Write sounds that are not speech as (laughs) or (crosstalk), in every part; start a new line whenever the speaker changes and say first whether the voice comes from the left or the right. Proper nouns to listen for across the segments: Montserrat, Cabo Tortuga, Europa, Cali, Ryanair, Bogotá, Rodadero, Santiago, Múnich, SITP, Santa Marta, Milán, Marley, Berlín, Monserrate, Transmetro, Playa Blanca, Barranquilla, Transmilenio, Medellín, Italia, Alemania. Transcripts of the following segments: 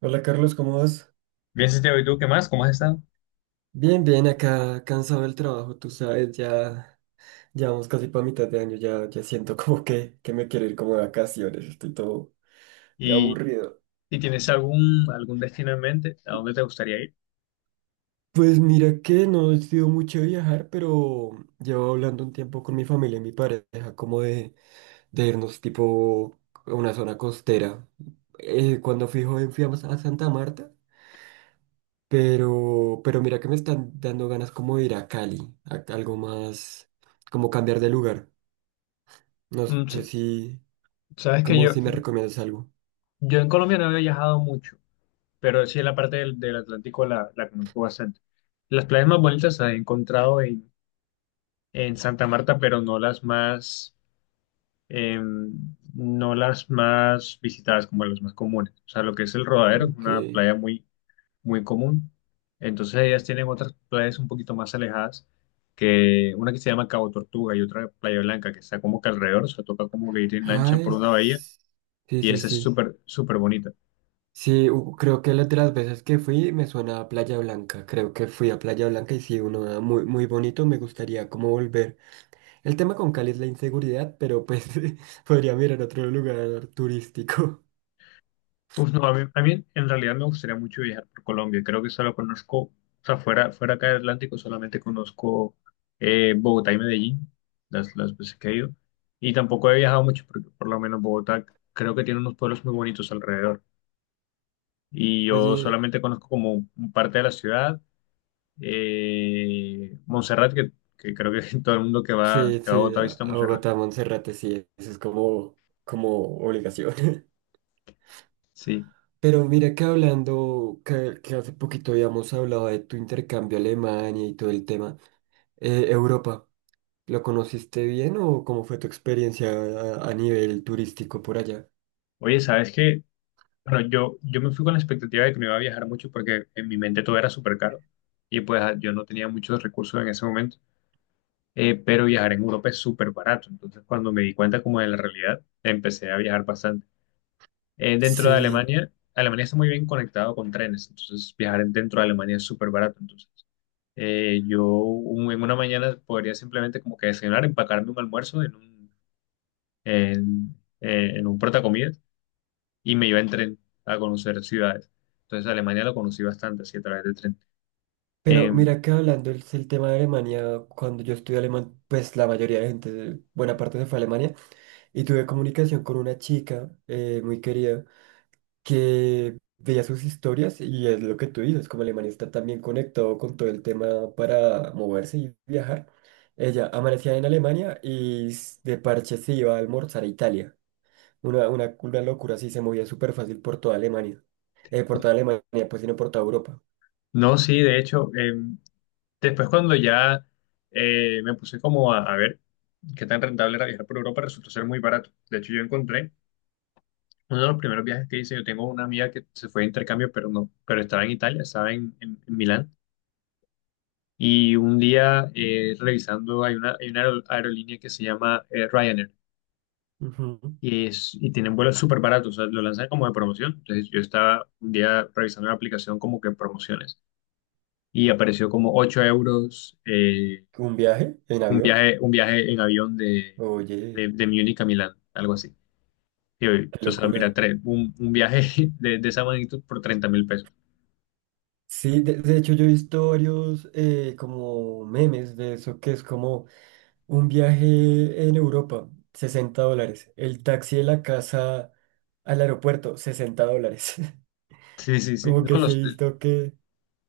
right: Hola Carlos, ¿cómo vas?
left: Bien, Santiago, ¿y tú qué más? ¿Cómo has estado?
right: Bien, bien, acá cansado del trabajo, tú sabes, ya vamos casi para mitad de año, ya siento (laughs) como que me quiero ir como de vacaciones, estoy todo ya
left: ¿Y,
right: aburrido.
left: y tienes algún destino en mente? ¿A dónde te gustaría ir?
right: Pues mira que no he sido mucho de viajar, pero llevo hablando un tiempo con mi familia y mi pareja como de irnos tipo a una zona costera. Cuando fui joven fui a Santa Marta, pero mira que me están dando ganas como de ir a Cali, a algo más, como cambiar de lugar. No
left: Mm,
right: sé
left: s-
right: si,
left: Sabes que
right: como
left: yo,
right: si me recomiendas algo.
left: yo en Colombia no había viajado mucho, pero sí en la parte del Atlántico la conozco bastante. Las playas más bonitas las he encontrado en Santa Marta, pero no las más, no las más visitadas como las más comunes. O sea, lo que es el Rodadero, es una
right: Aunque,
left: playa muy, muy común. Entonces ellas tienen otras playas un poquito más alejadas, que una que se llama Cabo Tortuga y otra Playa Blanca, que está como que alrededor, o sea, toca como que ir en lancha
right: ay,
left: por una bahía
right: sí,
left: y
right: sí,
left: esa es
right: sí.
left: súper, súper bonita.
right: Sí, creo que las de las veces que fui me suena a Playa Blanca. Creo que fui a Playa Blanca y sí, uno da muy, muy bonito. Me gustaría como volver. El tema con Cali es la inseguridad, pero pues (laughs) podría mirar otro lugar turístico.
left: Uf, no, a mí en realidad me gustaría mucho viajar por Colombia, creo que solo conozco, o sea, fuera, fuera acá del Atlántico solamente conozco Bogotá y Medellín, las veces que he ido, y tampoco he viajado mucho, porque por lo menos Bogotá creo que tiene unos pueblos muy bonitos alrededor. Y
right: (laughs)
left: yo
right: Oye,
left: solamente conozco como un parte de la ciudad. Montserrat, que creo que (laughs) todo el mundo
right: sí,
left: que va a
right: sí,
left: Bogotá
right: a
left: visita
right: a
left: Montserrat.
right: Bogotá, Monserrate, sí, eso es como obligación. (laughs)
left: Sí.
right: Pero mira que hablando, que hace poquito habíamos hablado de tu intercambio a Alemania y todo el tema, Europa, ¿lo conociste bien o cómo fue tu experiencia a nivel turístico por allá?
left: Oye, ¿sabes qué? Bueno, yo me fui con la expectativa de que no iba a viajar mucho porque en mi mente todo era súper caro y pues yo no tenía muchos recursos en ese momento. Pero viajar en Europa es súper barato. Entonces, cuando me di cuenta como de la realidad, empecé a viajar bastante. Dentro de
right: Sí,
left: Alemania, Alemania está muy bien conectado con trenes, entonces dentro de Alemania es súper barato. Entonces, en una mañana podría simplemente como que desayunar, empacarme un almuerzo en un, en, en un portacomidas y me iba en tren a conocer ciudades. Entonces Alemania lo conocí bastante así a través del tren.
right: pero
left: Em,
right: mira que hablando el tema de Alemania, cuando yo estudié alemán, pues la mayoría de gente, buena parte se fue a Alemania y tuve comunicación con una chica muy querida, que veía sus historias y es lo que tú dices, como Alemania está también conectado con todo el tema para moverse y viajar, ella amanecía en Alemania y de parche se iba a almorzar a Italia. Una locura así, se movía súper fácil por toda Alemania. Por toda Alemania, pues sino por toda Europa.
left: no, sí, de hecho, después cuando ya me puse como a ver qué tan rentable era viajar por Europa, resultó ser muy barato. De hecho, yo encontré uno de los primeros viajes que hice, yo tengo una amiga que se fue de intercambio, pero no, pero estaba en Italia, estaba en, en Milán. Y un día revisando, hay una aerolínea que se llama Ryanair
right: Ujú.
left: y tienen vuelos súper baratos, o sea, lo lanzan como de promoción. Entonces yo estaba un día revisando la aplicación como que promociones y apareció como 8 euros
right: ¿Un viaje en avión?
left: un viaje en avión
right: Oye,
left: de Múnich a Milán, algo así. Y yo,
right: qué
left: entonces, mira,
right: locura.
left: un viaje (laughs) de esa magnitud por 30.000 pesos.
right: Sí, de hecho yo he visto varios como memes de eso, que es como... Un viaje en Europa, $60. El taxi de la casa al aeropuerto, $60. (laughs)
left: Sí, sí, sí.
right: Como
left: No,
right: que sí he visto que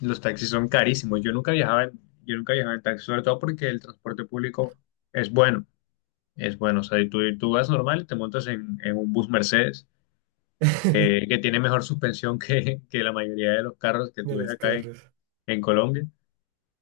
left: los taxis son carísimos. Yo nunca viajaba en taxi, sobre todo porque el transporte público es bueno. Es bueno. O sea, y tú vas normal y te montas en un bus Mercedes que
right: (laughs)
left: tiene mejor suspensión que la mayoría de los carros que
right: de
left: tú ves
right: los
left: acá
right: carros.
left: en Colombia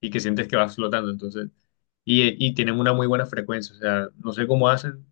left: y que sientes que vas flotando. Entonces, y tienen una muy buena frecuencia. O sea, no sé cómo hacen.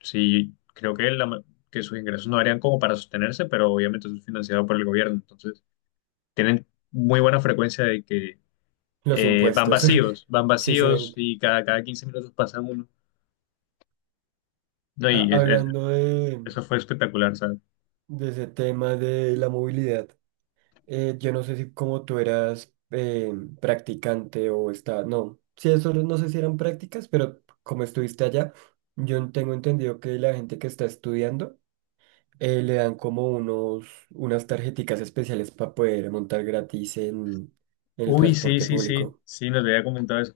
left: Sí, creo que, que sus ingresos no harían como para sostenerse, pero obviamente eso es financiado por el gobierno. Entonces, tienen muy buena frecuencia de que
right: Los impuestos, (laughs)
left: van
right: sí se
left: vacíos
right: ven.
left: y cada, cada 15 minutos pasa uno. No, y
right: Hablando de,
left: eso fue espectacular, ¿sabes?
right: de ese tema de la movilidad, yo no sé si como tú eras practicante o está, no, sí, eso no sé si eran prácticas, pero como estuviste allá, yo tengo entendido que la gente que está estudiando le dan como unos, unas tarjeticas especiales para poder montar gratis en, el
left: Uy, sí,
right: transporte
left: sí, sí,
right: público.
left: sí, nos había comentado eso.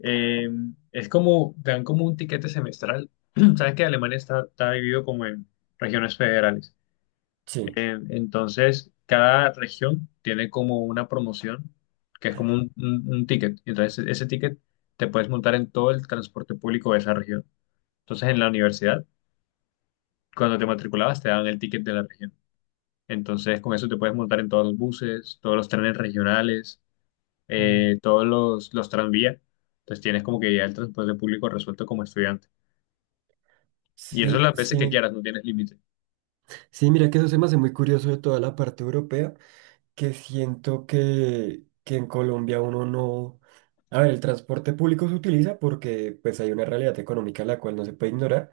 left: Eh, es como, te dan como un tiquete semestral. (clears throat) Sabes que Alemania está, está dividido como en regiones federales.
right: Sí.
left: Entonces, cada región tiene como una promoción, que es como un ticket. Entonces, ese ticket te puedes montar en todo el transporte público de esa región. Entonces, en la universidad, cuando te matriculabas, te daban el ticket de la región. Entonces, con eso te puedes montar en todos los buses, todos los trenes regionales,
right: Mm.
left: todos los tranvías. Entonces, tienes como que ya el transporte público resuelto como estudiante. Y eso
right: Sí,
left: las
right: sí,
left: veces que quieras, no tienes límite.
right: sí, mira que eso se me hace muy curioso de toda la parte europea, que siento que en Colombia uno... no... A ver, el transporte público se utiliza porque pues hay una realidad económica la cual no se puede ignorar,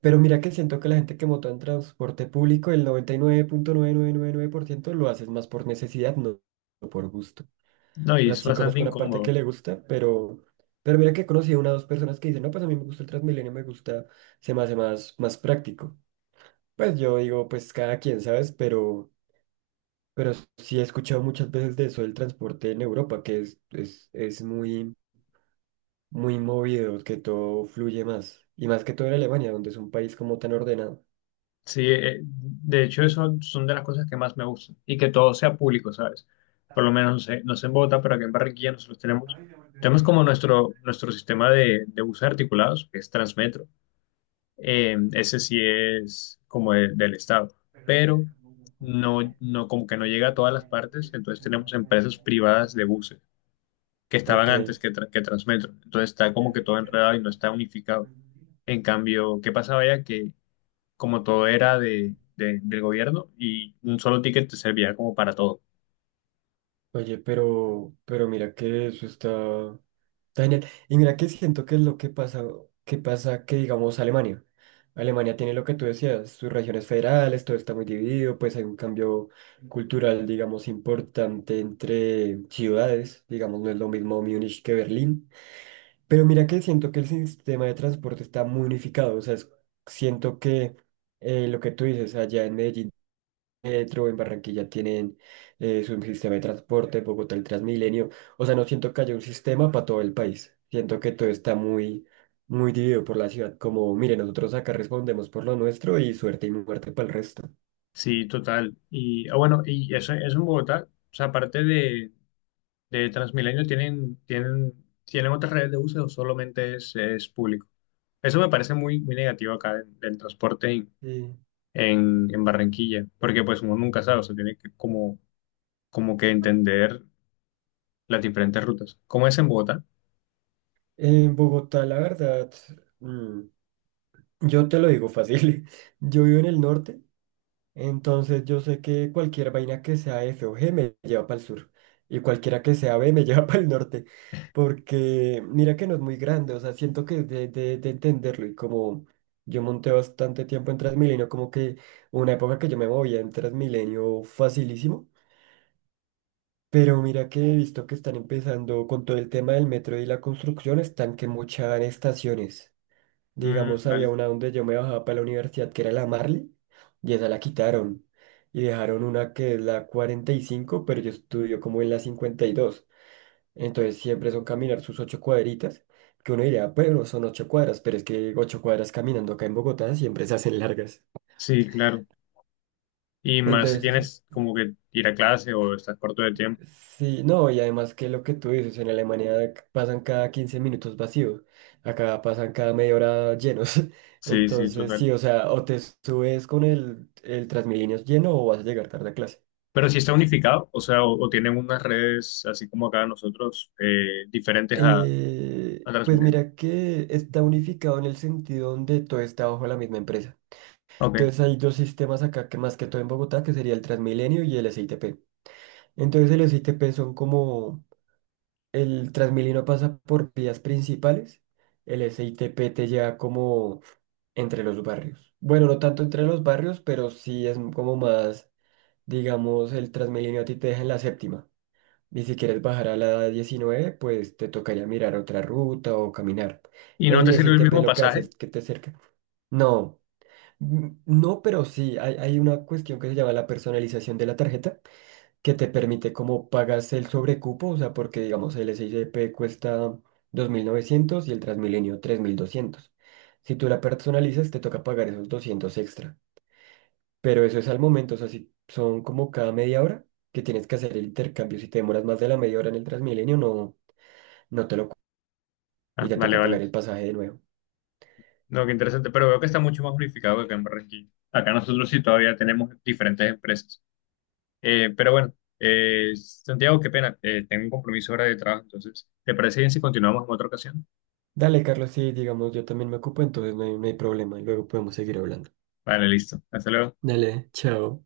right: pero mira que siento que la gente que monta en transporte público, el noventa y nueve punto nueve nueve nueve nueve punto por ciento lo hace es más por necesidad, no, no por gusto.
left: No,
right: O
left: y
right: sea,
left: es
right: sí
left: bastante
right: conozco la parte que
left: incómodo.
right: le gusta, pero mira que he conocido una o dos personas que dicen, no, pues a mí me gusta el Transmilenio, me gusta, se me hace más, más práctico. Pues yo digo, pues cada quien, ¿sabes? Pero sí he escuchado muchas veces de eso del transporte en Europa, que es muy, muy movido, que todo fluye más. Y más que todo en Alemania, donde es un país como tan ordenado.
left: Sí, de hecho, eso son de las cosas que más me gustan. Y que todo sea público, ¿sabes? Por lo menos, no sé, no sé en Bogotá, pero aquí en Barranquilla nosotros tenemos, tenemos como nuestro, nuestro sistema de buses articulados, que es Transmetro. Ese sí es como del Estado, pero no, no, como que no llega a todas las partes, entonces tenemos empresas privadas de buses que estaban
right: Ok.
left: antes que, que Transmetro, entonces está como que todo enredado y no está unificado. En cambio, ¿qué pasaba ya? Que como todo era de, del gobierno y un solo ticket te servía como para todo.
right: Oye, pero mira que eso está, está genial. Y mira que siento que es lo que pasa, que pasa que digamos Alemania. Alemania tiene lo que tú decías, sus regiones federales, todo está muy dividido, pues hay un cambio cultural, digamos, importante entre ciudades, digamos, no es lo mismo Múnich que Berlín. Pero mira que siento que el sistema de transporte está muy unificado, o sea, es, siento que lo que tú dices allá en Medellín metro, en Barranquilla tienen su sistema de transporte, Bogotá el Transmilenio. O sea, no siento que haya un sistema para todo el país. Siento que todo está muy, muy dividido por la ciudad. Como, mire, nosotros acá respondemos por lo nuestro y suerte y muerte para el resto.
left: Sí, total. Y bueno, y eso en Bogotá, o sea, aparte de Transmilenio, ¿tienen otras redes de buses o solamente es público? Eso me parece muy, muy negativo acá del, del transporte en,
right: Sí.
left: en Barranquilla, porque pues uno nunca sabe, o sea, tiene que como, como que entender las diferentes rutas. ¿Cómo es en Bogotá?
right: En Bogotá, la verdad, mm, yo te lo digo fácil. (laughs) Yo vivo en el norte. Entonces yo sé que cualquier vaina que sea F o G me lleva para el sur y cualquiera que sea B me lleva (laughs) para el norte, porque mira que no es muy grande, o sea, siento que de, de entenderlo y como yo monté bastante tiempo en Transmilenio, como que una época que yo me movía en Transmilenio facilísimo, pero mira que he visto que están empezando con todo el tema del metro y la construcción, están que mochan estaciones.
left: Mm,
right: Digamos, había
left: vale.
right: una donde yo me bajaba para la universidad, que era la Marley, y esa la quitaron. Y dejaron una que es la 45, pero yo estudio como en la 52. Entonces siempre son caminar sus 8 cuadritas, que uno diría, bueno, son 8 cuadras, pero es que 8 cuadras caminando acá en Bogotá siempre se hacen largas.
left: Sí, claro. Y más si
right: Entonces,
left: tienes como que ir a clase o estás corto de tiempo.
right: sí, no, y además que lo que tú dices, en Alemania pasan cada 15 minutos vacíos, acá pasan cada media hora llenos. (laughs)
left: Sí, sí,
right: Entonces,
left: total.
right: sí, o sea, o te subes con el Transmilenio lleno o vas a llegar tarde a clase.
left: Pero si está unificado, o sea, o tienen unas redes así como acá nosotros, diferentes a
right: Pues
left: Transmilenio.
right: mira que está unificado en el sentido donde todo está bajo la misma empresa.
left: Ok.
right: Entonces hay dos sistemas acá que más que todo en Bogotá, que sería el Transmilenio y el SITP. Entonces el SITP son como el Transmilenio pasa por vías principales. El SITP te lleva como entre los barrios. Bueno, no tanto entre los barrios, pero sí es como más, digamos, el Transmilenio a ti te deja en la séptima. Y si quieres bajar a la 19, pues te tocaría mirar otra ruta o caminar.
left: ¿Y no
right: El
left: te sirve el
right: SITP
left: mismo
right: lo que hace
left: pasaje?
right: es que te cerca. No, mm, no, pero sí, hay una cuestión que se llama la personalización de la tarjeta que te permite como pagas el sobrecupo, o sea, porque digamos el SICP cuesta 2.900 y el Transmilenio 3.200. Si tú la personalizas, te toca pagar esos 200 extra. Pero eso es al momento, o sea, si son como cada media hora que tienes que hacer el intercambio. Si te demoras más de la media hora en el Transmilenio, no, no te lo... Y
left: Ah,
right: te
left: vale,
right: toca
left: vale.
right: pagar el pasaje de nuevo.
left: No, qué interesante, pero veo que está mucho más unificado que acá en Barranquilla. Acá nosotros sí todavía tenemos diferentes empresas. Pero bueno, Santiago, qué pena, tengo un compromiso ahora de trabajo, entonces, ¿te parece bien si continuamos en otra ocasión?
right: Dale, Carlos, sí, digamos, yo también me ocupo, entonces no hay problema. Y luego podemos seguir hablando.
left: Vale, listo. Hasta luego.
right: Dale, chao.